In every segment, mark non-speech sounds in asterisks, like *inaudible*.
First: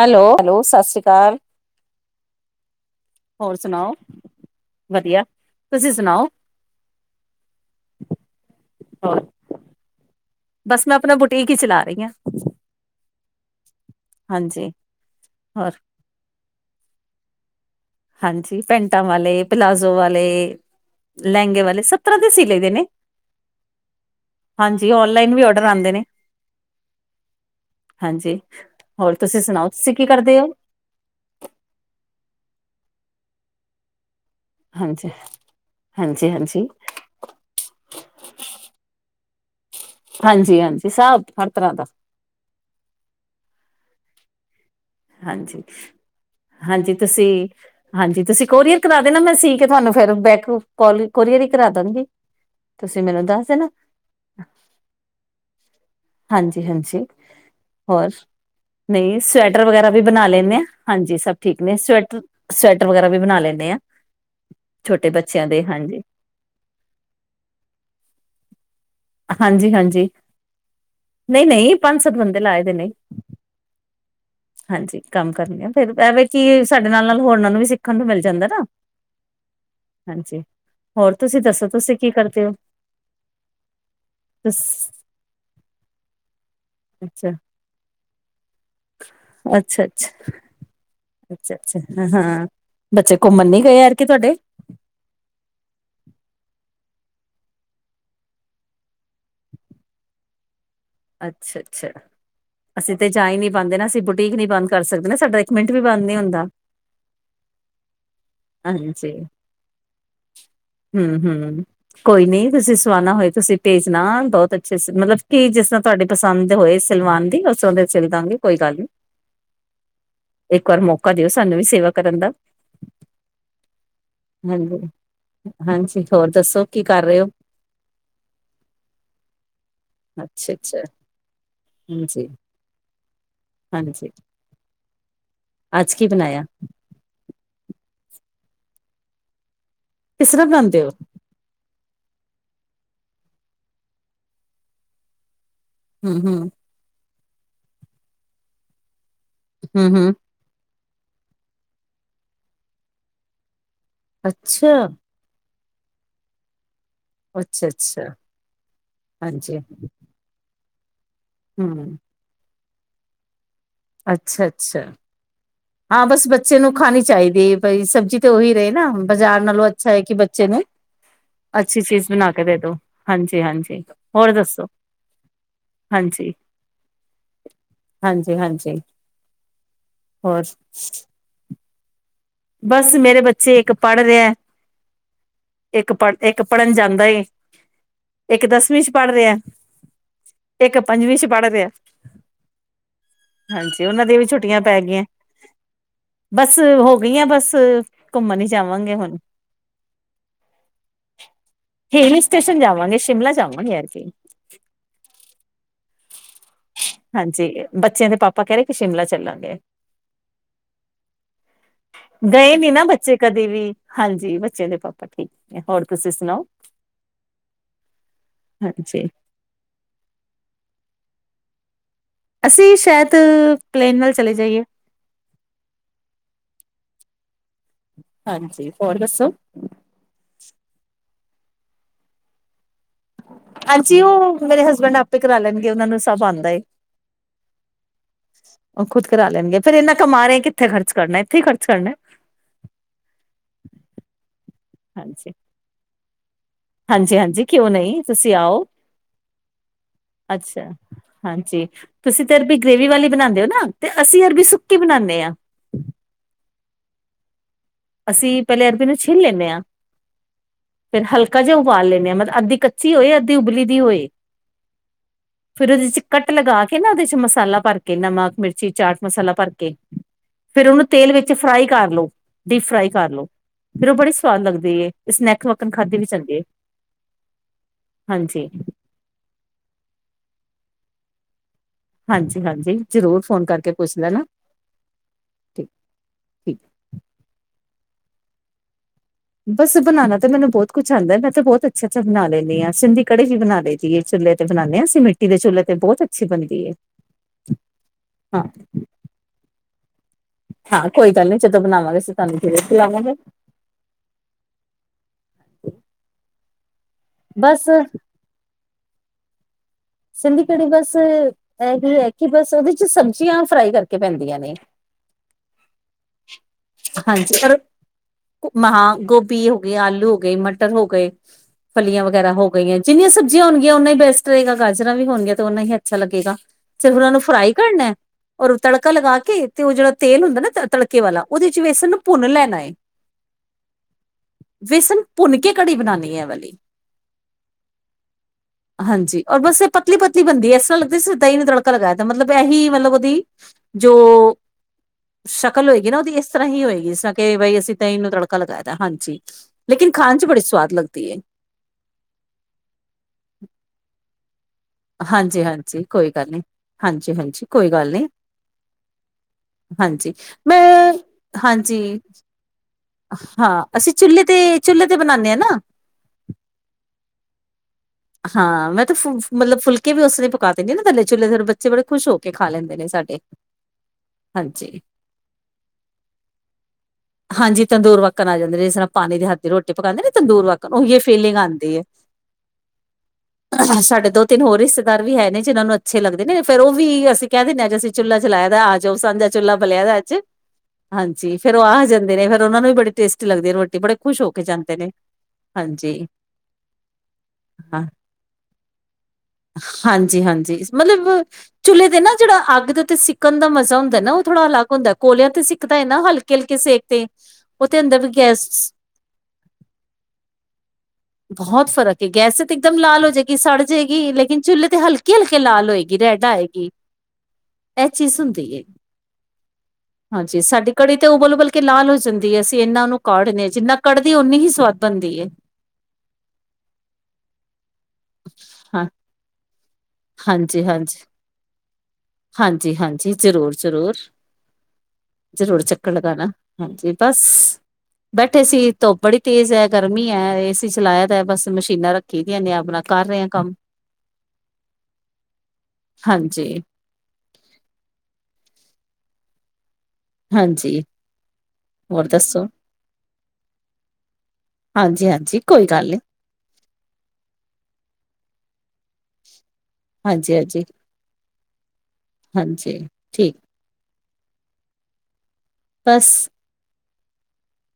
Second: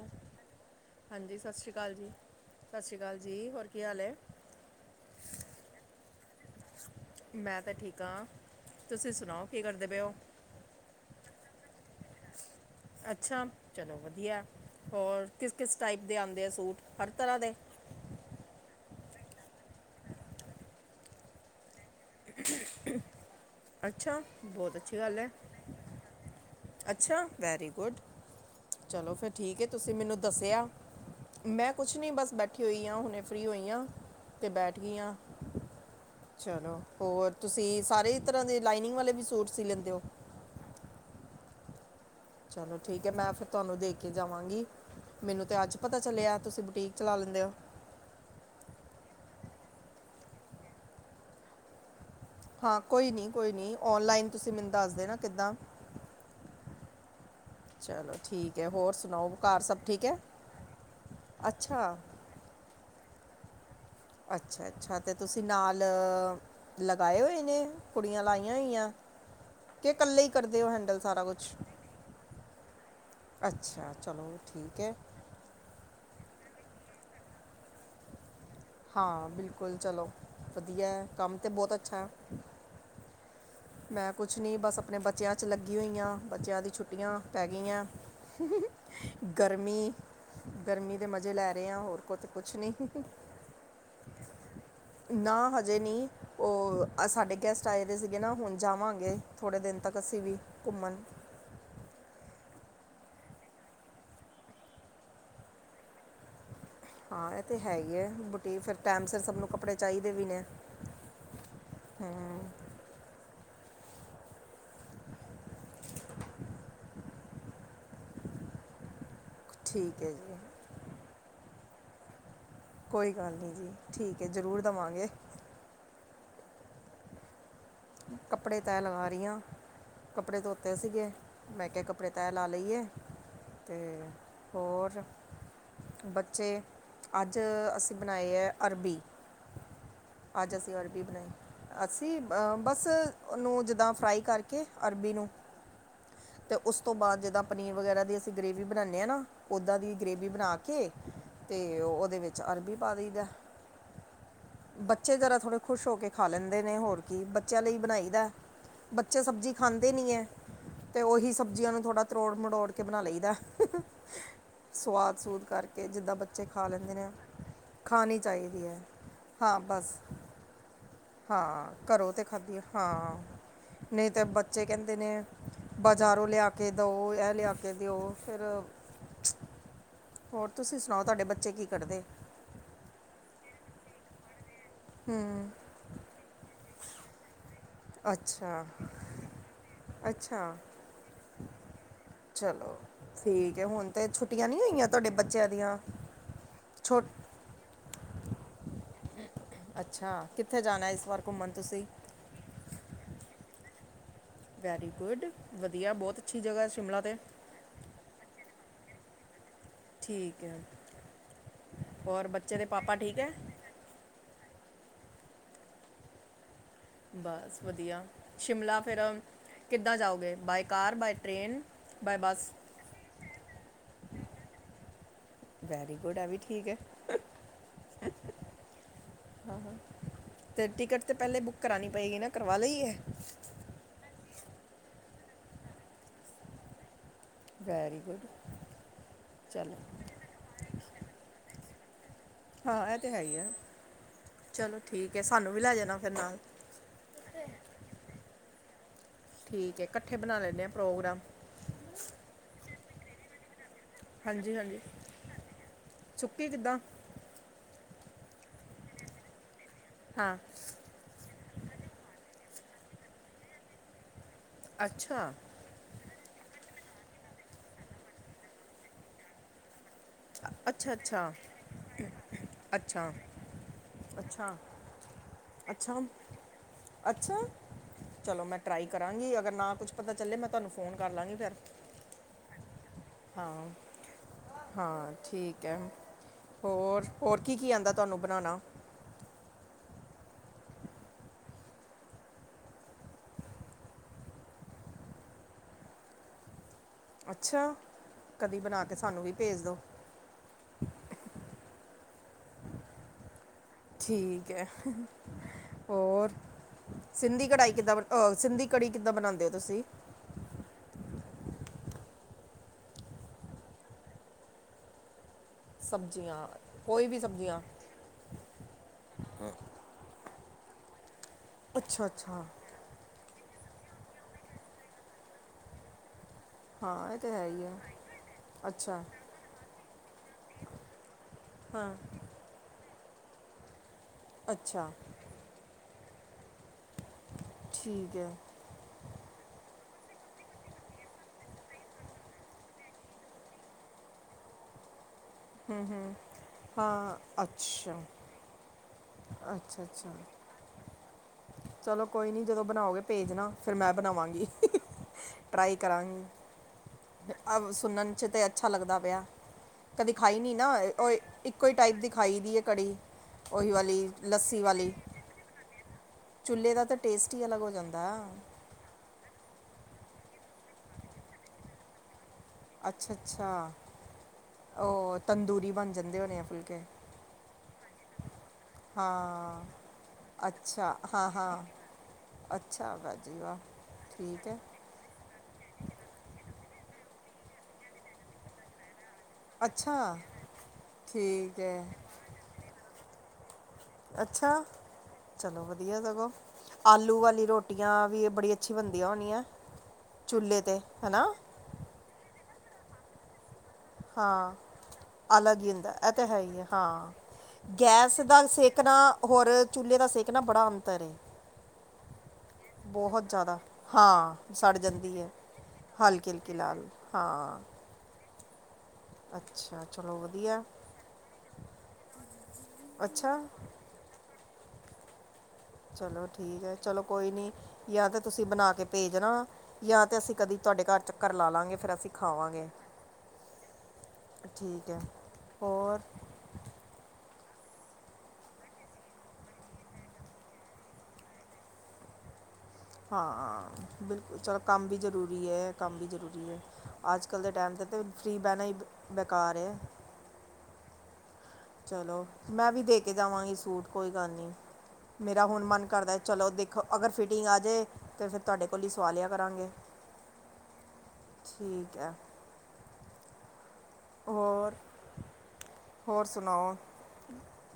Hello, hello ਸਾਸੀ ਹਾਂਜੀ ਕਾਲ ਸਤਿ ਸ਼੍ਰੀ ਅਕਾਲ ਜੀ ਸਤਿ ਸ਼੍ਰੀ ਜੀ ਹੋਰ ਕੀ ਹਾਲ ਏ ਵਧੀਆ ਤੁਸੀਂ ਸੁਣਾਓ ਮੈਂ ਤੇ ਠੀਕ ਆਂ, ਤੁਸੀ ਹੋਰ ਸੁਨਾਓ ਕੀ ਕਰਦੇ ਪਏ ਓ? ਬਸ ਮੈਂ ਅਪਨਾ ਬੁਟੀਕ ਈ ਚਲਾ ਰਈ ਆਂ। ਅੱਛਾ, ਚਲੋ ਵਦੀਆ, ਹੋਰ ਕਿਸ ਹੋਰ ਕਿਸ ਟਾਈਪ ਦੇ ਆਂਦੇ ਆ ਸੂਟ ਹਰ ਤਰ੍ਹਾਂ ਦੇ? ਹਾਂਜੀ, ਪੈਂਟਾਂ ਵਾਲੇ, ਪਲਾਜੋ਼ ਵਾਲੇ, ਲੈਂਗੇ ਵਾਲੇ ਸਬ ਤਰਾ ਦੇ ਸੀ ਲਈ ਦੇ ਨੇ। ਅੱਛਾ- ਬੋਤ ਹਾਂਜੀ ਅੱਛੀ ਗੱਲ ਐ, ਔਨਲਾਈਨ ਵੀ ਔਡਰ ਆਉਂਦੇ ਨੇ ਅੱਛਾ- ਵੈਰੀ ਗੁਡ ਹਾਂਜੀ ਚਲੋ ਹੋਰ ਫੇਰ ਤੁਸੀਂ ਠੀਕ ਏ ਸੁਣਾਓ ਤੁਸੀਂ ਕੀ ਮੈਨੂੰ ਕਰਦੇ ਹੋ ਦਸੇਆ, ਮੈਂ ਕੁਛ ਨੀ ਬਸ ਬੈਠੀ ਹੋਈ ਆਂ। ਹੁਨੇ ਫ੍ਰੀ ਹੋਈ ਆਂ। ਤੇ ਬੈਠ ਗਈ ਹਾਂਜੀ ਆਂ, ਹਾਂਜੀ ਹਾਂਜੀ ਚਲੋ ਹੋਰ ਤੁਸੀਂ ਸਾਰੇ ਦੇ ਲਾਈਨੀਂਗ ਵਾਲੇ ਵੀ ਸੂਟ ਸੀ ਲੈਂਦੇ ਹੋ ਹਾਂਜੀ, ਹਾਂਜੀ ਸਬ ਹਰ ਤਰ੍ਹਾਂ ਦਾ। ਚਲੋ ਠੀਕ ਐ, ਮੈਂ ਫਿਰ ਤੁਆਨੂੰ ਦੇਕੇ ਜਾਵਾਂਗੀ। ਮੈਨੂੰ ਤੇ ਹਾਂਜੀ, ਅੱਜ ਪਤਾ ਚੱਲਿਆ ਤੁਸੀਂ ਬੁਟੀਕ ਹਾਂਜੀ ਚਲਾ ਲੈਂਦੇ ਤੁਸੀਂ, ਹੋ ਹਾਂਜੀ ਤੁਸੀਂ ਕੋਰੀਅ ਕਰਾ ਦੇਨਾ ਮੈਂ ਸੀ ਕੇ ਤੂਹਾਨੂੰ ਫੇਰ, ਬੈਕ ਕੋਲ ਕੋਰੀਅਰ ਈ ਕਰਾ ਦਾਂਗੀ। ਹਾਂ, ਤੁਸੀਂ ਕੋਈ ਮੈਨੂੰ ਨੀ, ਦੱਸ ਕੋਈ ਦੇਣਾ ਨੀ, ਓਨਲਾਈਨ ਤੁਸੀਂ ਮੈਨੂੰ ਦੱਸ ਦੇਨਾ ਕਿੱਦਾਂ ਹਾਂਜੀ ਹਾਂਜੀ। ਹੋਰ ਚਲੋ ਠੀਕ ਏ ਹੋਰ ਨਹੀਂ ਸੁਣਾਓ ਕ ਸਵੈਟਰ ਵਗੈਰਾ ਵੀ ਬਣਾ ਲੈਂਦੇ ਆ ਹਾਂਜੀ ਸਭ ਠੀਕ ਨੇ ਅੱਛਾ ਸਵੈਟਰ ਸਵੈ ਵਗੈਰਾ ਵੀ ਬਣਾ ਲੈਂਦੇ ਆਂ। ਅੱਛਾ -ਅੱਛਾ ਤੇ ਤੁਸੀਂ ਨਾਲ ਲਗਾਏ ਹੋਏ ਨੇ ਕੁੜੀਆਂ ਲਾਈਆਂ ਹੋਈਆਂ ਹਾਂਜੀ ਕਿ ਹਾਂਜੀ ਕੱਲੇ ਹੀ ਕਰਦੇ ਹੋ ਹੈਂਡਲ ਸਾਰਾ ਨਹੀਂ ਕੁਛ ਨਹੀਂ ਪੰਜ ਸੱਤ ਬੰਦੇ ਲਾਏ ਦੇ ਨੇ ਅੱਛਾ ਚਲੋ। ਠੀਕ ਹੈ ਹਾਂਜੀ ਕੰਮ ਕਰਦੀਆਂ ਫੇਰ ਕਿ ਸਾਡੇ ਨਾਲ ਨਾਲ ਹੋਰਨਾਂ ਨੂੰ ਵੀ ਸਿੱਖਣ ਨੂੰ ਮਿਲ ਜਾਂਦਾ। ਨਾ ਹਾਂ ਬਿਲਕੁਲ ਚਲੋ ਹਾਂਜੀ ਵਧੀਆ ਹੈ ਹੋਰ ਕੰਮ ਤੁਸੀਂ ਤੇ ਦੱਸੋ ਬਹੁਤ ਤੁਸੀਂ ਅੱਛਾ ਕੀ ਏ। ਕਰਦੇ ਹੋ ਮੈਂ ਕੁੱਛ ਨੀ ਤੁਸ ਬਸ ਆਪਣੇ ਬੱਚਿਆਂ 'ਚ ਲੱਗੀ ਹੋਈ ਹਾਂ। ਬੱਚਿਆਂ ਦੀ ਛੁੱਟੀਆਂ ਅੱਛਾ ਪੈ ਗਈਆਂ। ਅੱਛਾ ਗਰਮੀ ਅੱਛਾ ਗਰਮੀ ਦੇ ਮਜੇ ਲੈ ਅੱਛਾ ਰਹੇ ਆ ਹੋਰ ਅੱਛਾ ਕੁਤ ਹਾਂ ਕੁਛ ਨੀ। ਬੱਚੇ ਘੁੰਮਣ ਨੀ ਗਏ ਯਾਰ ਕਿ ਤੁਹਾਡੇ ਨਾ ਹਜੇ ਨਹੀਂ ਉਹ ਆ ਸਾਡੇ ਗੈਸਟ ਆਏ ਦੇ ਸੀਗੇ ਨਾ ਹੁਣ ਜਾਵਾਂਗੇ ਥੋੜੇ ਦਿਨ ਤੱਕ ਅਸੀਂ ਵੀ ਘੁੰਮਣ ਅੱਛਾ -ਅੱਛਾ। ਅਸੀਂ ਤੇ ਜਾ ਈ ਨੀ ਪਾਂਦੇ ਨਾ ਅਸੀਂ ਬੁਟੀਕ ਨੀ ਬੰਦ ਕਰ ਸਕਦੇ ਨਾ, ਸਾਡਾ ਇੱਕ ਮਿੰਟ ਵੀ ਬੰਦ ਨੀ ਹੁੰਦਾ। ਹਾਂ ਇਹ ਤੇ ਹੈ ਈ ਏ ਬੁਟੀਕ ਫਿਰ ਟਾਈਮ ਹਾਂਜੀ ਸਿਰ ਸਭ ਨੂੰ ਕੱਪੜੇ ਚਾਹੀਦੇ ਵੀ ਨੇ, ਹੂੰ-ਹੂੰ। ਹੂੰ। ਤੇਜ ਨਾ ਬਹੁਤ ਅੱਛੇ ਸੇ, ਮਤਲਬ ਤੇਜ ਸ ਤੁਹਾਡੇ ਪਸੰਦ ਹੋਏ ਸਲਵਾਨ ਦੀ ਬਸ ਉਦੇ ਸਿਲ ਦਾਂਗੇ ਕੋਈ ਗੱਲ ਨੀ। ਠੀਕ ਹੈ ਜੀ ਇੱਕ ਵਾਰ ਮੌਕਾ ਦਿਓ ਸਾਨੂੰ ਵੀ ਸੇਵਾ ਕਰਨ ਦਾ। ਕੋਈ ਗੱਲ ਨੀਂ ਜੀ ਠੀਕ ਹੈ, ਜ਼ਰੂਰ ਦੇਵਾਂਗੇ। ਹਾਂਜੀ-ਹਾਂਜੀ ਹੋਰ ਦੱਸੋ ਕੀ ਕਰ ਰਹੇ ਹੋ? ਕੱਪੜੇ ਤੈਅ ਲਗਾ ਰੀਂ ਆਂ ਕੱਪੜੇ ਧੋ- ਤੇ ਅੱਛਾ-ਅੱਛਾ ਸੀਗੇ ਮੈੰ ਕਿਆ ਕੱਪੜੇ ਤੈਅ ਲਾ ਲਈਏ। ਤੇ ਹਾਂਜੀ-ਹਾਂਜੀ ਅੱਜ ਕੀ ਬਣਾਇਆ ਹੋਰ-ਬੱਚੇ ਅੱਜ ਅਸੀਂ ਬਣਾਈ ਏ ਅਰਬੀ। ਕਿਸ ਤਰ੍ਹਾਂ ਅੱਜ ਅਸੀਂ ਬਣਾਉਂਦੇ ਹੋ? ਅਰਬੀ ਬਣਾਈ। ਅਸੀਂ ਅ ਬਸ ਓਨੂੰ ਜਿੱਦਾਂ ਫਰਾਈ ਕਰਕੇ ਅਰਬੀ ਨੂੰ ਹੂੰ-ਹੂੰ, ਤੇ ਉਸ ਤੋਂ ਬਾਅਦ ਜ ਜਿਦਾਂ ਪਨੀਰ ਵਗੈਰਾ ਦੀ ਅਸੀਂ ਗ੍ਰੇਵੀ ਬਣਾਣੇ ਏ ਨਾ। ਓਦਾਂ ਦੀ ਹੂੰ-ਹੂੰ ਗ੍ਰੇਵੀ ਬਣਾ - ਕੇ, ਤੇ ਉਹਦੇ ਵਿੱਚ ਅਰਬੀ ਪਾ ਦਈਦਾ। ਅੱਛਾ, ਬੱਚੇ ਜਰਾ ਥੋੜੇ ਖੁਸ਼ ਹੋ ਕੇ ਖਾ ਲੈਂਦੇ ਨੇ ਹੋਰ ਕੀ। ਬੱਚਿਆਂ ਲਈ ਅੱਛਾ-ਅੱਛਾ ਬਣਾਈ ਦਾ, ਬੱਚੇ ਸਬਜ਼ੀ ਹਾਂਜੀ ਖਾਂਦੇ ਨੀ ਏ। ਅਤੇ ਉਹੀ ਸਬਜ਼ੀਆਂ ਨੂੰ ਹੂੰ। ਥੋੜ੍ਹਾ ਤਰੋੜ-ਮੜੋੜ ਕੇ ਬਣਾ ਲਈਦਾ। ਅੱਛਾ-ਅੱਛਾ। ਸਵਾਦ ਸੂਦ ਕਰਕੇ ਹਾਂ ਜਿੱਦਾਂ ਬਸ ਬੱਚੇ ਖਾ ਨੂੰ ਲੈਂਦੇ ਖਾਣੀ ਨੇ ਚਾਹੀਦੀ ਏ ਬਈ। ਸਬਜ਼ੀ ਖਾਣੀ ਤਾਂ ਉਹੀ ਚਾਹੀਦੀ ਰਹੇ ਹੈ ਨਾ, ਬਾਜ਼ਾਰ ਹਾਂ ਨਾਲੋਂ ਅੱਛਾ ਬਸ ਹੈ ਕਿ ਬੱਚੇ ਨੇ ਹਾਂ ਘਰੋਂ ਤੇ ਖਾਧੀ ਏ। ਹਾਂ ਹਾਂਜੀ ਹਾਂਜੀ ਨਹੀਂ ਤਾਂ ਹੋਰ ਬੱਚੇ ਦੱਸੋ ਕਹਿੰਦੇ ਨੇ ਬਾਜ਼ਾਰੋਂ ਹਾਂਜੀ ਲਿਆ ਕੇ ਦਓ, ਇਹ ਲਿਆ ਕੇ ਦਿਓ। ਹਾਂਜੀ ਫਿਰ ਹਾਂਜੀ ਹੋਰ ਤੁਸੀਂ ਸੁਣਾਓ ਤੁਹਾਡੇ ਬੱਚੇ ਬੱਚੇ ਕੀ ਕੱਢਦੇ। ਬਸ ਮੇਰੇ ਬੱਚੇ ਇੱਕ ਪੜ੍ਹ ਰਿਹਾ। ਹੂੰ ਇੱਕ ਪੜ ਇੱਕ ਪੜ੍ਹਨ ਜਾਂਦਾ ਏ। ਇੱਕ ਅੱਛਾ ਦਸਵੀਂ ਚ ਪੜ੍ਹ ਰਿਹਾ, ਅੱਛਾ ਇੱਕ ਪੰਜਵੀਂ ਚ ਪੜ੍ਹ ਰਿਹਾ। ਚਲੋ ਠੀਕ ਹੈ ਹਾਂਜੀ, ਹੁਣ ਓਨਾ ਤਾਂ ਦੀਆਂ ਵੀ ਨਹੀਂ ਛੁੱਟੀਆਂ ਪੈ ਹੋਈਆਂ ਗੀਆਂ। ਤੁਹਾਡੇ ਬੱਚਿਆਂ ਦੀਆਂ ਬਸ ਹੋ ਛੋ ਗਈਆਂ ਬੱਸ ਕੁਮਣ ਹੀ ਜਾਵਾਂਗੇ ਹੁਣ। ਅੱਛਾ, ਕਿੱਥੇ ਜਾਣਾ ਇਸ ਵਾਰ ਕੁਮਣ ਤੁਸੀਂ? ਹਿਲ ਸਟੇਸ਼ਨ ਜਾਵਾਂਗੇ ਸ਼ਿਮਲਾ ਜਾਵਾ ਗੀ ਐਦਕੀ। ਵੈਰੀ ਗੁੱਡ ਵਧੀਆ ਬਹੁਤ ਅੱਛੀ ਜਗ੍ਹਾ ਸ਼ਿਮਲਾ 'ਤੇ ਹਾਂਜੀ ਬੱਚਿਆਂ ਦੇ ਪਾਪਾ ਕਹਿ ਰਹੇ ਸ਼ਿਮਲਾ ਚੱਲਾਂਗੇ। ਠੀਕ ਹੈ ਔਰ ਬੱਚੇ ਗਏ ਦੇ ਨੀ ਨਾ ਪਾਪਾ ਬੱਚੇ ਠੀਕ ਹੈ ਕਦੇ ਵੀ ਹਾਂਜੀ ਬੱਚੇ ਦੇ ਪਾਪਾ ਠੀਕ ਨੇ, ਹੋਰ ਤੁਸੀਂ ਸੁਣਾਓ? ਬਸ ਵਧੀਆ ਸ਼ਿਮਲਾ ਫਿਰ ਹਾਂਜੀ ਕਿੱਦਾਂ ਜਾਓਗੇ ਬਾਏ ਕਾਰ ਬਾਏ ਟਰੇਨ? ਅਸੀਂ ਸ਼ਾਇਦ ਪਲੇਨ ਵੱਲ ਚਲੇ ਜਾਈਏ। ਵੈਰੀ ਗੁਡ ਆ ਵੀ ਠੀਕ ਹੈ, ਹਾਂਜੀ ਹੋਰ ਦੱਸੋ ਤੇ ਟਿਕਟ ਤੇ ਪਹਿਲੇ ਬੁੱਕ ਕਰਾਣੀ ਪਏਗੀ ਨਾ ਕਰਵਾ ਲਈ ਹੈ। ਹਾਂਜੀ ਉਹ ਮੇਰੇ ਹਸਬੈਂਡ ਆਪੇ ਕਰਾ ਲੈਣਗੇ, ਉਹਨਾ ਨੂੰ ਸਭ ਆਂਦਾ। ਵੈਰੀ ਗੁੱਡ ਉਹ ਖੁਦ ਕਰਾ ਲੈਣਗੇ, ਫੇਰ ਚਲੋ ਇਨਾ ਕਮਾ ਰਹੇ ਕਿੱਥੇ ਖਰਚ ਕਰਨਾ ਇੱਥੇ ਹੀ ਖਰਚ ਕਰਨਾ ਹਾਂ ਇਹ ਤੇ ਹੈ ਹੀ ਆ। ਚਲੋ ਠੀਕ ਏ ਸਾਨੂੰ ਵੀ ਲੈ ਜਾਣਾ। ਹੇਨਾ? ਹਾਂਜੀ-ਹਾਂਜੀ ਕਿਉਂ ਨਹੀਂ, ਤੁਸੀਂ ਆਓ, ਠੀਕ ਹੈ ਇਕੱਠੇ ਬਣਾ ਲੈਂਦੇ ਆ ਅੱਛਾ ਪ੍ਰੋਗਰਾਮ ਹਾਂਜੀ ਤੁਸੀਂ ਤੇਰ ਵੀ ਗ੍ਰੇਵੀ ਵਾਲੇ ਬਣਾਉਂਦੇ ਹੋ ਨਾ? ਤੇ ਅਸੀਂ ਅਰਬੀ ਹਾਂਜੀ ਸੁੱਕੀ ਹਾਂਜੀ ਬਨਾਨੇ ਹਾਂ। ਸੁੱਕੀ ਕਿਦਾਂ ਅਸੀਂ ਪਹਿਲੇ ਅਰਬੀ ਨੂੰ ਛਿੱਲ ਲੈਂਣੇ ਆ। ਹਾਂ ਫੇਿਰ ਹਲਕਾ ਜਿਹਾ ਉਬਾਲ ਲੈਂਦੇ ਆਾਂ ਮਤਲਬ ਅੱਧੀ ਕੱਚੀ ਹੋਏ ਅੱਧੀ ਉਬਲੀ ਦੀ ਹੋਏ। ਅੱਛਾ ਫਿਰ ਐਦੇ ਚ ਕੱਟ ਲਗਾ ਕੇ ਨਾ ਉਹਦੇ ਚ ਮਸਾਲਾ ਭਰ ਕੇ ਨਮਕ ਮਿਰਚੀ ਚਾਟ ਮਸਾਲਾ ਭਰ ਕੇ ਫਿਰ ਔਹਨੂੰ ਅੱਛਾ ਤੇਲ ਅੱਛਾ ਵਿੱਚ ਫਰਾਈ ਕਰ ਲਉ ਅੱਛਾ -ਅੱਛਾ- ਏ ਸਨੈਕ ਵਕਨ ਖਾਧੀ ਅੱਛਾ ਵੀ ਜਾਂਦੀ ਏ -ਅੱਛਾ ਚਲੋ, ਹਾਂਜੀ। ਮੈਂ ਟਰਾਈ ਕਰਾਂਗੀ ਅਗਰ ਨਾ ਕੁਛ ਪਤਾ ਚੱਲੇ ਮੈਂ ਤੁਹਾਨੂ ਫੋਨ ਕਰ ਲਾਂਗੇ ਫਿਰ ਹਾਂਜੀ- ਹਾਂਜੀ। ਜ਼ਰੂਰ ਫੋਨ ਹਾਂ, ਕਰਕੇ ਪੁੱਛ ਲੈਣਾ ਹਾਂ ਠੀਕ ਹੈ। ਠੀਕ ਹੋਰ, ਹੋਰ ਕੀ ਕੀ ਆਂਦਾ ਤੁਆਨੂੰ ਬਣਾਣਾ। ਬਸ ਬਣਾਣਾ ਤਾਂ ਮੈਨੂੰ ਬੋਤ ਕੁਛ ਆਂਦਾ ਹੈ। ਮੈਂ ਤਾਂ ਬੋਤ ਅੱਛਾ -ਅੱਛਾ ਬਣਾ ਲੈਂਦੀ ਆ। ਸਿੰਧੀ ਕੜੀ ਵੀ ਬਣਾ ਲਈਦੀ ਚੁੱਲੇ ਤੇ ਬਣਾਂਦੇ ਹਾਂ ਅਸੀਂ ਮਿੱਟੀ ਦੇ ਚੁੱਲ੍ਹੇ ਤੇ ਬਹੁਤ ਅੱਛੀ ਬਣਦੀ ਏ,। ਅੱਛਾ, ਹਾਂ ਕਦੀ ਬਣਾ ਕੇ ਸਾਨੂੰ ਵੀ ਭੇਜ ਦੋ। ਹਾਂ, ਕੋਈ ਗੱਲ ਨੀ ਜਦੋਂ ਬਣਾਵਾਂਗੇ ਅਸੀ ਤਾਨੂਂ ਜਰੂਰ ਖਿਲਾਂਵਾਗੇਂ। ਠੀਕ ਹੈ, ਹੰਹ, ਹੋਰ। ਸਿੰਧੀ ਬਸ ਕਢਾਈ ਕਿੱਦਾਂ ਅ ਸਿੰਧੀ ਕੜੀ ਕਿੱਦਾਂ ਬਣਾਉਂਦੇ ਔ ਤੁਸੀਂ। ਸਿੰਧੀ ਕੜੀ ਬਸ ਇਹੀ ਹੈ ਕਿ ਬਸ ਔਹਦੇ ਚ ਸਬਜ਼ੀਆਂ ਫਰਾਈ ਕਰਕੇ ਪੈਂਦੀਆਂ ਨੇ। ਸਬਜ਼ੀਆਂ ਕੋਈ ਵੀ ਹਾਂਜੀ, ਪਰ ਸਬਜ਼ੀਆਂ ਔ, ਹਾਂ ਗੋਭੀ ਹੋ ਗਏ, ਆਲੂ ਹੋ ਗਏ, ਮ ਟਰਨਜ ਹੋ ਗਏ। ਫਲੀਆਂ ਅੱਛਾ ਵਗੈਰਾ ਅੱਛਾ ਹੋ ਗਈਆਂ, ਜਿੰਨੀਆਂ ਸਬਜ਼ੀਆਂ ਆਵਣ ਯਾ ਔਨਾ ਹੀ ਬੈਸਟ ਰਹੇਗਾ। ਗਾਜਰਾਂ ਵੀ ਹੋਣਗੀਆਂ ਤੇ ਉਹਨਾ ਹੀ ਅੱਛਾ ਲੱਗੇਗਾ। ਚੰਗਰਾ ਹਾਂ ਇਹ ਨੂੰ ਤਾਂ ਹੈ ਫਰਾਈ ਹੀ ਹੈ ਕਰਨਾ, ਔਰ ਤੜਕਾ ਅੱਛਾ ਲਗਾ ਕੇ ਤੇ ਔਹ ਜਿਹੜਾ ਤੇਲ ਹੁੰਦਾ ਨਾ ਤ-ਤੜਕੇ ਵਾਲਾ। ਉਹਦੇ ਵਿੱਚ ਵੇਸਣ ਹਾਂ ਨੂੰ ਭੁੰਨ ਲੈਣਾ ਏ। ਅੱਛਾ ਵੇਸਨ ਭੁੰਨ ਕੇ ਕੜੀ ਬਣਾਣੀ *unintelligible* ਵਾਲੀ। ਠੀਕ ਹੈ। ਔ ਵੈਸੇ ਪਤਲੀ-ਪਤਲੀ ਬਣਦੀ ਏ। ਇਸ ਲਗਦਾ ਸੀ ਦਈ ਨੂ ਤੜਕਾ ਲਗਾ ਦ ਮਤਲਬ ਇਹੀ ਮਤਲਬ ਉਹਦੀ ਜੋ ਸ਼ਕਲ ਹੂੰ ਹੋਏਗੀ ਨਾ ਉਹਦੀ ਹੂੰ ਇਸ ਤਰ੍ਹਾਂ ਹੀ ਹੋਏਗੀ, ਜਿਸਰਾ ਹਾਂ ਕੇ ਬਈ ਅਸੀਂ ਦਈ ਨੂੰ ਤੜਕਾ ਲਗਾਏਦਾ, ਹਾਂਜੀ। ਲੇਕਿਨ ਅੱਛਾ-ਅੱਛਾ, ਖਾਣ ਚ ਬੜੀ ਸਵਾਦ ਲੱਗਦੀ ਹੈ। ਚਲੋ ਕੋਈ ਨੀ, ਜਦੋਂ ਬਣਾਓਗੇ ਭੇਜ ਦੇਣਾ, ਫਿਰ ਮੈਂ ਬ ਬਣਾਵਾਂਗੀ। *unintelligible* ਟਰਾਈ ਹਾਂਜੀ-ਹਾਂਜੀ ਕਰਾਂ, ਕੋਈ ਗੱਲ ਨੀ, ਹਾਂਜੀ-ਹਾਂਜੀ ਅਵ ਕੋਈ ਗੱਲ ਨੀ, ਸੁਣਨ ਚ ਤੇ ਅੱਛਾ ਲੱਗਦਾ ਪਿਆ, ਕਦੇ ਹਾਂਜੀ ਖਾਈ ਨਈ ਨਾ, ਮੈਂ ਉਏ ਇੱਕੋ ਹੀ ਹਾਂਜੀ ਟਾਈਪ ਦੀ ਖਾਈ ਦੀ ਏ ਕੜੀ। ਹਾਂ ਅਸੀ *unintelligible* ਲੱਸੀ ਵਾਲੀ, ਚੁੇੱਲੇ ਦਾ ਤਾਂ ਟੇਸ ਟ ਈ *unintelligible* ਹਾਂ ਮੈਂ ਤਾਂ ਫ-ਫੂ ਮਤਲਬ ਫੁਲਕੇ ਵੀ ਉਸੱਰਾਂ ਈ ਪਕਾ ਦਿੰਦੀ ਨਾ ਥੱਲੇ ਚੁੱਲ੍ਹੇ ਤੇ ਬੱਚੇ ਬੜੇ ਖੁਸ਼ ਹੋ ਕੇ ਖਾ ਲੈਂਦੇ ਨੇ ਸਾਡੇ ਅੱਛਾ-ਅੱਛਾ, ਹਾਂਜੀ। ਓਹ ਤੰਦੂਰੀ ਬਣ ਜਾਂਦੇ ਹੋਣੇ ਆ ਫੁਲਕੇ। ਹਾਂਜੀ ਤੰਦੂਰ ਵਾੱਕਣ ਆ ਜਾ ਕਦੇ ਜਿਸ ਤਰ੍ਹਾਂ ਪਾਣੀ ਦੀ ਹੱਥ ਦੀ ਹਾਂ ਰੋਟੀ ਪਕਾਉਂਦੇ ਨੀ ਤੰਦੂਰ ਵੱਕਣ ਅੱਛਾ ਉਹੀਔ ਹਾਂ ਫੀਲਿੰਗ ਹਾਂ ਆਂਦੀ ਏ। ਅੱਛਾ ਵਾਹ ਜੀ ਵਾਹ ਸਾਡੇ ਦੋ ਤਿੰਨ ਠੀਕ ਹੋਰ ਹੈ ਰਿਸ਼ਤੇਦਾਰ ਵੀ ਹੈ ਨੇ ਜਿਹਨਾਂ ਨੂੰ ਅੱਛੇ ਲੱਗਦੇ ਨੇ ਫ਼ੇਰ ਉਹ ਵੀ ਅਸੀਂ ਕਹਿ ਦਿੰਣੇ ਹਾਂ, ਜੀ ਅਸੀਂ ਚੁੱਲ੍ਹਾ ਚਲਾਯਾ ਦਾ ਆ ਜਾਓ। ਸਾਂਜਾ ਚੁੱਲ੍ਹਾ ਬਲਿਆ ਵੇ ਅੱਛਾ ਅੱਜ ਹਾਂਜੀ ਫੇਰ ਠੀਕ ਓਹ ਹੈ ਆ ਜਾਂਦੇ ਨੇ, ਫਿਰ ਉਹਨਾ ਨੂੰ ਵੀ ਬੜੇ ਟੇਸ ਲੱਗਦੀ ਏ ਰੋ ਬੜੇ ਖੁਸ਼ ਹੋ ਕੇ ਅੱਛਾ ਜਾਂਦੇ ਨੇ ਚਲੋ ਵਧੀਆ ਹਾਂਜੀ। ਸਗੋਂ ਆਲੂ ਵਾਲੀ ਰੋਟੀਆਂ ਵੀ ਬੜੀ ਅੱਛੀ ਬਣਦੀਆਂ ਹੋਣੀਆਂ ਹਾਂਜੀ-ਹਾਂਜੀ ਚੁੱਲ੍ਹੇ ਤੇ ਮਤਲਬ ਹੈਨਾ ਚੁੱਲ੍ਹੇ ਦੇ ਨਾ ਜਿਹੜਾ ਅੱਗ ਤੇ ਸਿੱਕਣ ਦਾ ਮਜ ਹਾਂ ਅਲੱਗ ਹੀ ਹੈ ਹੁੰਦੈ ਨਾ ਇਹ ਤੈ ਹਲਕੇ ਹੈ ਹਲਕੇ ਹੀ ਐ ਸੇਕ ਤੇ ਹਾਂ ਉਹਦੇ ਅੰਦਰ ਵੀ ਗੈਸ ਦਾ ਸੇਕਨਾ ਹੋਰ ਚੁੱਲੇ ਦਾ ਸੇਕਣਾ ਬੜਾ ਅੰਤਰ ਏ ਬਹੁਤ ਫ਼ਰਕ ਗੈਸ ਤੇ ਇਕਦਮ ਲਾਲ ਹੋ ਜੇਗੀ ਸੜ ਜੇਗੀ ਲੇਕਿਨ, ਹਾਂ ਚੁੱਲ੍ਹੇ ਤੇ ਸੜ ਹਲਕੀ ਜਾਂਦੀ ਹੈ ਹਲਕੇ ਲਾਲ ਹੋਏਗੀ ਰੈਡ ਹਲਕੀ ਹਲਕੀ ਆਏਗੀ, ਲਾਲ ਹਾਂ ਐ ਚੀਸ ਹੁੰ ਅੱਛਾ *unintelligible* ਚਲੋ ਹਾਂਜੀ, ਵਧੀਆ ਸਾਡੀ ਕੜੀ ਤੇ ਉਬਲ ਉਬਲ ਕੇ ਲਾਲ ਹੋ ਜਾਂਦੀ ਏ, ਅਸੀਂ ਏਨਾ ਓਨੂੰ ਅੱਛਾ ਕਾੜਨੇ ਆ ਜਿੰਨਾ ਕੱੜਦੀ ਓਨੀ ਹੀ ਸ ਸਵਾਦ ਬਨਦੀ ਏ। ਚਲੋ ਠੀਕ ਐ। ਚਲੋ ਕੋਈ ਨੀ, ਯਾ ਤੇ ਤੁਸੀਂ ਬਨਾ ਕੇ ਹਾਂ ਭੇਜ ਦੇਨਾ ਹਾਂਜੀ, ਹਾਂਜੀ, ਲਾਂਗੇ ਫਿਰ ਅਸੀਂ ਖਾਵਾਂਗੇ ਹਾਂਜੀ, ਹਾਂਜੀ। ਜ਼ਰੂਰ, ਜ਼ਰੂਰ, ਠੀਕ ਹੈ ਜ਼ਰੂਰ ਚੱਕਰ ਹੋਰ ਲਗਾਨਾ ਹਾਂਜੀ ਬਸ। ਬੈਠੇ ਸੀ, ਧੋਪ ਬੜੀ ਤੇਜ਼ ਐ ਗਰਮੀ ਐ ਏਸੀ ਚਲਾਏਦਾ, ਬਸ ਮਸ਼ੀਨਾਂ ਰੱਖੀ ਦੀਆਂ ਨੇ ਆਪ ਹਾਂ, ਬਿਲਕੁੱਲ ਚਲ ਕੰਮ ਬੀ ਜਰੂਰੀ ਏ, ਕੰਮ ਬੀ ਹਾਂਜੀ ਜਰੂਰੀ ਏ, ਅੱਜਕਲ ਦੇ ਟਾਈਮ ਚ ਤੇ ਫ੍ਰੀ ਬੈਨਾ ਬ ਬੇਕਾਰ ਐ। ਹਾਂਜੀ। ਹੋਰ ਚਲੋ, ਦੱਸੋ ਮੈਂ ਵੀ ਦੇ ਕੇ ਜਾਵਾਂਗੀ ਸੂਟ ਕੋਈ ਗੱਲ ਨੀ, ਹਾਂਜੀ ਹਾਂਜੀ ਮੇਰਾ ਹੁਨ ਕੋਈ ਮਨ ਗੱਲ ਨੀ ਕਰਦੈ ਚਲੋ ਦੇਖੋ ਅਗਰ ਫਿਟਿੰਗ ਆ ਜੇ ਤੇ ਫਿਰ ਤੁਆਡੇ ਕੋਲੋ ਹੀ ਸਵਾ ਲੇਆ ਕਰਾਂਗੇ, ਹਾਂਜੀ ਹਾਂਜੀ ਠੀਕ ਐ। ਹਾਂਜੀ ਠੀਕ। ਹੋਰ ਬਸ ਹੋਰ ਸੁਨਾਓ?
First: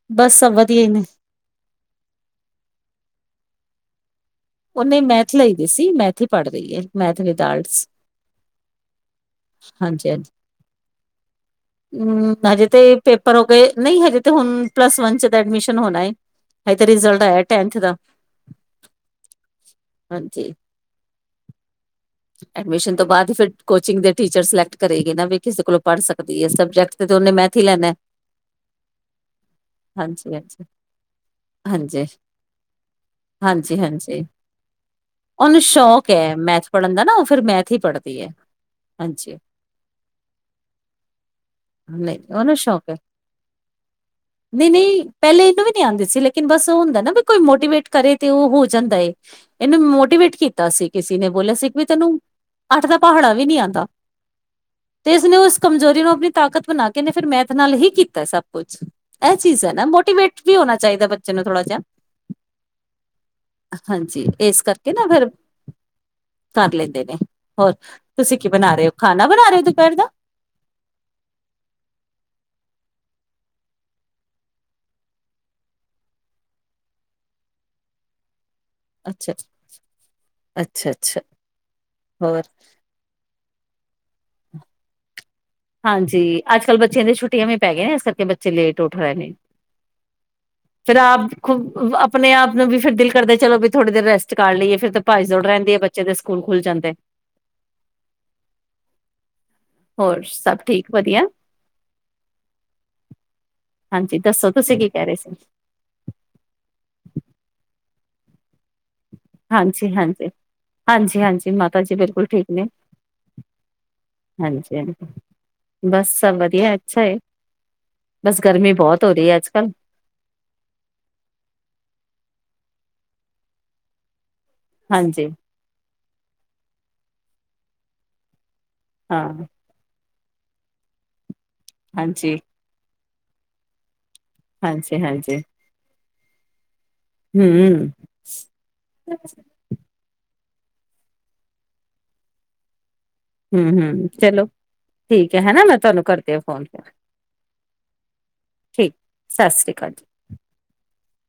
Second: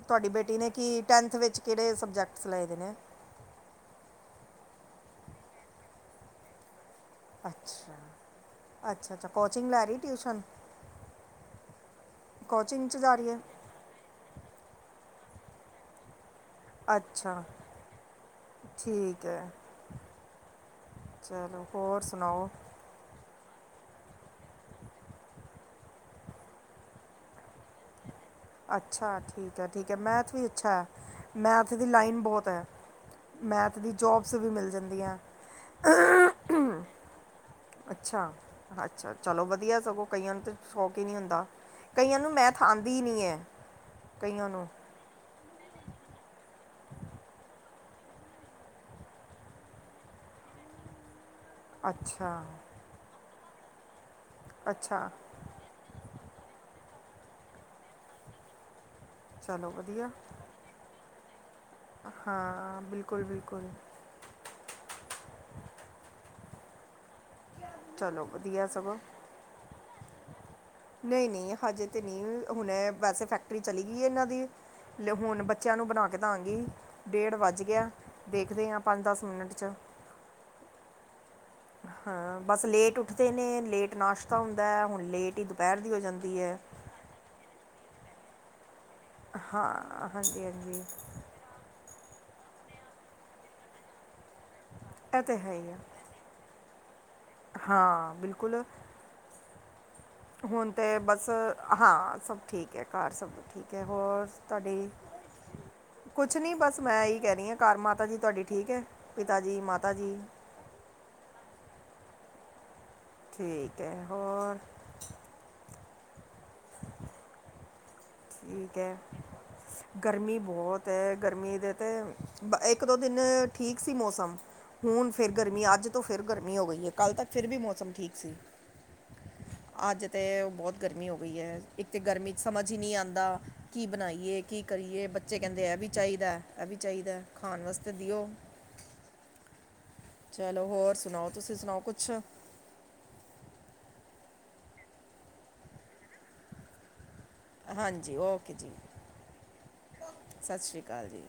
ਤੁਹਾਡੀ ਬਸ ਸਭ ਬੇਟੀ ਨੇ, ਵਧੀਆ ਹੀ ਕਿ ਟੈਂਥ ਵਿੱਚ ਕੇੜੇ ਸਬਜੈਕਟਸ ਲਏ ਦੇ ਨੇ? ਓਨੇ ਮੈਥ ਲਈ ਦੀ ਸੀ, ਮੈਥ ਹੀ ਪੜ ਰਈ ਐ। ਮੈਥ ਵਿਚ ਆਰਟਸ, ਅੱਛਾ ਅੱਛਾ ਅੱਛਾ ਕੋਚਿੰਗ ਲੈ ਰਹੀ ਹਾਂਜੀ-ਹਾਂਜੀ ਟਿਊਸ਼ਨ ਉੰ, ਹਜੇ ਤੇ ਕੋਚਿੰਗ 'ਚ ਜਾ ਰਹੀ ਪੇਪਰ ਹੈ ਹੋ ਗਏ। ਨਹੀਂ ਹਜੇ ਤੇ ਹੁਨ ਪਲੱਸ ਵਨ ਚ ਐਡਮਿਸ਼ਨ ਹੋਨਾ ਈ ਹਜੇ ਤੇ ਰਿਜ਼ਲਟ ਆਏਆ ਅੱਛਾ ਟੈਨਥ ਦਾ ਠੀਕ ਹੈ ਹਾਂਜੀ। ਚਲੋ, ਹੋਰ ਸੁਨਾਓ? ਐਡਮਿਸ਼ਨ ਤੋਂ ਬਾਅਦ ਫਿਰ ਕੋਚਿੰਗ ਦੇ ਟੀਚਰ ਸਿਲੈਕਟ ਕਰੇਗੀ ਨਾ, ਵੀ ਕਿਸੇ ਕੋਲੋਂ ਪੜ੍ਹ ਸਕਦੀ ਏ, ਸਬਜੈਕਟ ਤੇ ਓਨੇ ਮੈਥ ਹੀ ਲੈਨੇ। ਅੱਛਾ ਠੀਕ ਐ, ਠੀਕ ਐ, ਮੈਥ ਵੀ ਹਾਂਜੀ-ਹਾਂਜੀ, ਅੱਛਾ ਐ ਮੈਥ ਦੀ ਹਾਂਜੀ, ਲਾਈਨ ਬਹੋਤ ਹੈ ਮੈਥ ਦੀ ਜੋਬ ਓਨੂ ਸੋ਼ਕ ਐ, ਮੈਥ ਪੜਨ ਦਾ ਨਾ *unintelligible* ਹੈ ਅੱਛਾ, ਅੱਛਾ ਹਾਂਜੀ ਚਲੋ ਵਦੀਆ ਸਗੋਂ ਕਈਆਂ ਨੂੰ ਤੇ ਸੋ਼ਕ ਹੀ ਨਹੀਂ ਹੁੰਦਾ। ਕਈਆਂ ਨਹੀਂ ਨੂੰ ਉਹਨੂੰ ਮੈਥ ਸ਼ੌਕ ਹੈ ਆਂਦੀ ਈ ਨੀ ਐ, ਕਈਆਂ ਨੂੰ। ਨਈ ਆਂਦੀ ਸੀ, ਲੇਕਿਨ ਬਸ ਓਅ ਹੁੰਦਾ ਏ ਨਾ ਵੀ ਕੋਈ ਮੋਟੀਵੇਟ ਕਰੇ ਤੇ ਓ ਹੋ ਜਂਦਾ ਏ ਏਨੂੰ ਮੋਟੀਵੇਟ ਕੀਤਾ ਸੀ ਕਿਸੇ *unintelligible* ਬੋਲੇਆ ਸੀ ਵੀ ਤੈਨੂੰ ਅੱਛਾ ਅੱਠ ਦਾ ਪਹਾੜਾ ਵੀ ਨੀ ਆਂਦਾ ਅੱਛਾ ਤੇ ਇਸਨੇ ਉਸ ਕਮਜ਼ੋਰੀ ਨੂੰ ਆਪਨੀ ਤਾਕਤ ਬਨਾ ਕੇ ਫਿਰ ਮੈਥ ਨਾਲ ਹੀ ਕੀਤਾ ਏ ਸਭ ਕੁਛ। ਐ ਚੀਜ਼ ਚਲੋ ਐ ਨਾਂ, ਵਧੀਆ ਮੋਟੀਵੇਟ ਵੀ ਹੋਨਾ ਚਾਹੀਦਾ ਏ ਨਥੋੜਾ *unintelligible* ਹਾਂ, ਬਿਲਕੁਲ- ਬਿਲਕੁਲ। ਹਾਂਜੀ। ਏਸ ਕਰਕੇ ਨਾ ਫੇਰ ਕਰ ਲੈਦੇ ਨੇ। ਹੋਰ, ਚਲੋ ਤੁਸੀ ਕੀ ਵਧੀਆ ਬਨਾ ਰਏ ਓ? ਖਾਨਾ ਬਨਾ ਰਏ ਓ ਦੂਪੈਰ ਦਾ? ਨਈ- ਨਈ ਹਜੇ, ਤੇ ਨਈ ਹੁਨੇ ਵੈਸੇ ਫੈਕਟਰੀ ਚਲੀ ਗਈ ਏ ਏਨਾਂ ਦੀ। ਤੇ ਹੁਨ ਬੱਚਿਆਂ ਨੂੰ ਬਨਾ ਕੇ ਦਾਂਗੀ ਡੇੜ ਵੱਜ ਗਿਆ ਦੇਖਦੇ ਹਾਂ ਅੱਛਾ, ਮਿੰਟ 'ਚ ਅੱਛਾ, ਅੱਛਾ। ਹਾਂ, ਬਸ ਲੇਟ ਉੱਠਦੇ ਨੇ ਲੇਟ ਨਾਸ਼ਤਾ ਹੁੰਦਾ ਐ ਹੁਨ ਲੇਟ ਹੀ ਦੁਪਹਿਰ ਦੀ ਹੋ ਜਾਂਦੀ ਹਾਂਜੀ, ਹੈ ਅੱਜ- ਕੱਲ ਬੱਚਿਆਂ ਦੀ ਛੁੱਟੀਆਂ ਵੀ ਪੈ ਗਿਆਂ ਏ ਇਸ ਕਰ *unintelligible* ਉੱਠ ਰਏ ਨੇ, ਹਾਂ ਹਾਂਜੀ ਹਾਂਜੀ ਫਿਰ ਆਪੁ *unintelligible* ਅਪਣੇ ਆਪ ਨੂੰ ਵੀ ਫਿਰ ਦਿਲ ਕਰਦਾ ਚਲੋ ਵੀ ਥੋੜੀ ਦੇਰ ਰੈਸਟ ਚਕਾਲ੍ ਲਈਏ ਫਿਰ ਤਾ ਇਹ ਭਾਈ ਤਾਂ ਜੁੜ ਹੀ ਰਹਿਣਗੇ ਹੈ ਆ ਬੱਚੇ ਦੇ ਸਕੂਲ ਖੁੱਲ ਜਾਂਦੇ। ਹਾਂ ਬਿਲਕੁਲ ਹੋਰ ਸ ਹੁਣ ਤੇ ਬਸ ਹਾਂ ਸਭ ਠੀਕ ਹੈ। ਘਰ ਸਭ ਠੀਕ ਹੈ। ਹਾਂਜੀ ਹੋਰ ਦੱਸੋ ਤੁਸੀਂ ਤੁਹਾਡੀ, ਕੀ ਕਹਿ ਰਹੇ ਸੀ? ਕੁਛ ਨਹੀਂ ਬਸ ਮੈਂ ਇ ਕਹਿ ਰਹੀ ਹਾਂ ਘ ਮਾ ਮਰਜੀ ਤੁਹਾਡੀ। ਠੀਕ ਹੈ ਪਿਤਾ ਜੀ ਹਾਂਜੀ ਮਾਤਾ ਜੀ -ਹਾਂਜੀ- ਹਾਂਜੀ -ਹਾਂਜੀ ਮਾਤਾ ਜੀ ਬਿਲਕੁਲ ਠੀਕ ਨੇ, ਠੀਕ ਹੈ। ਹੋਰ, ਹਾਂਜੀ-ਹਾਂਜੀ - ਬਸ ਸਭ ਵਧੀਆ ਅੱਛਾ ਏ ਬਸ ਗਰਮੀ ਠੀਕ ਹੈ। ਬਹੁਤ ਹੋ ਰਹੀ ਅੱਜ-ਕੱਲ੍ਹ, ਗਰਮੀ ਬਹੁਤ ਹੈ। ਗਰਮੀ ਦੇ ਤੇ, ਬ ਇੱਕ ਦੋ ਦਿਨ ਠੀਕ ਸੀ ਮੌਸਮ, ਹੁਣ ਹਾਂਜੀ ਫੇਰ ਗਰਮੀ, ਅੱਜ ਤੋਂ ਫਿਰ ਗਰਮੀ ਹੋ ਗਈ ਏ, ਕੱਲ੍ਹ ਤੱਕ ਫਿਰ ਵੀ ਮੌਸਮ ਠੀਕ ਸੀ। ਹਾਂ। ਅੱਜ ਤੇ ਬੋਤ ਗਰਮੀ ਹੋ ਗਈ ਐ। ਇੱਕ ਤੇ ਗਰਮੀ ਹਾਂਜੀ, ਚ ਸਮਝ ਈ ਨੀ ਆ ਦਾ ਕੀ ਬਣਾਈ ਏ ਕੀ ਕਰੀਏ ਹਾਂਜੀ-ਹਾਂਜੀ। ਬੱਚੇ ਕਹਿੰਦੇ ਐ ਵੀ। ਚਾਹੀਦੈ। ਚਾਹੀਦੈ ਖਾਣ ਹੂੰ, ਵਾਸਤੇ ਦਿਓ। ਚਲੋ ਹੋਰ ਸੁਣਾਓ ਤੁਸੀਂ ਸੁਣਾਓ ਕੁਛ? ਹਮ-ਹਮ ਚਲੋ ਠੀਕ ਐ, ਹੈਣਾ ਮੈਂ ਤੁਹਾਨੂੰ ਕਰਦੀਆਂ ਫੋਨ ਫਿਰ। ਹਾਂਜੀ ਓਕੇ ਜੀ। ਠੀਕ ਸਤਿ ਸ਼੍ਰੀ ਅਕਾਲ ਸਾਸ ਸ੍ਰੀ ਕਾਲ ਜੀ।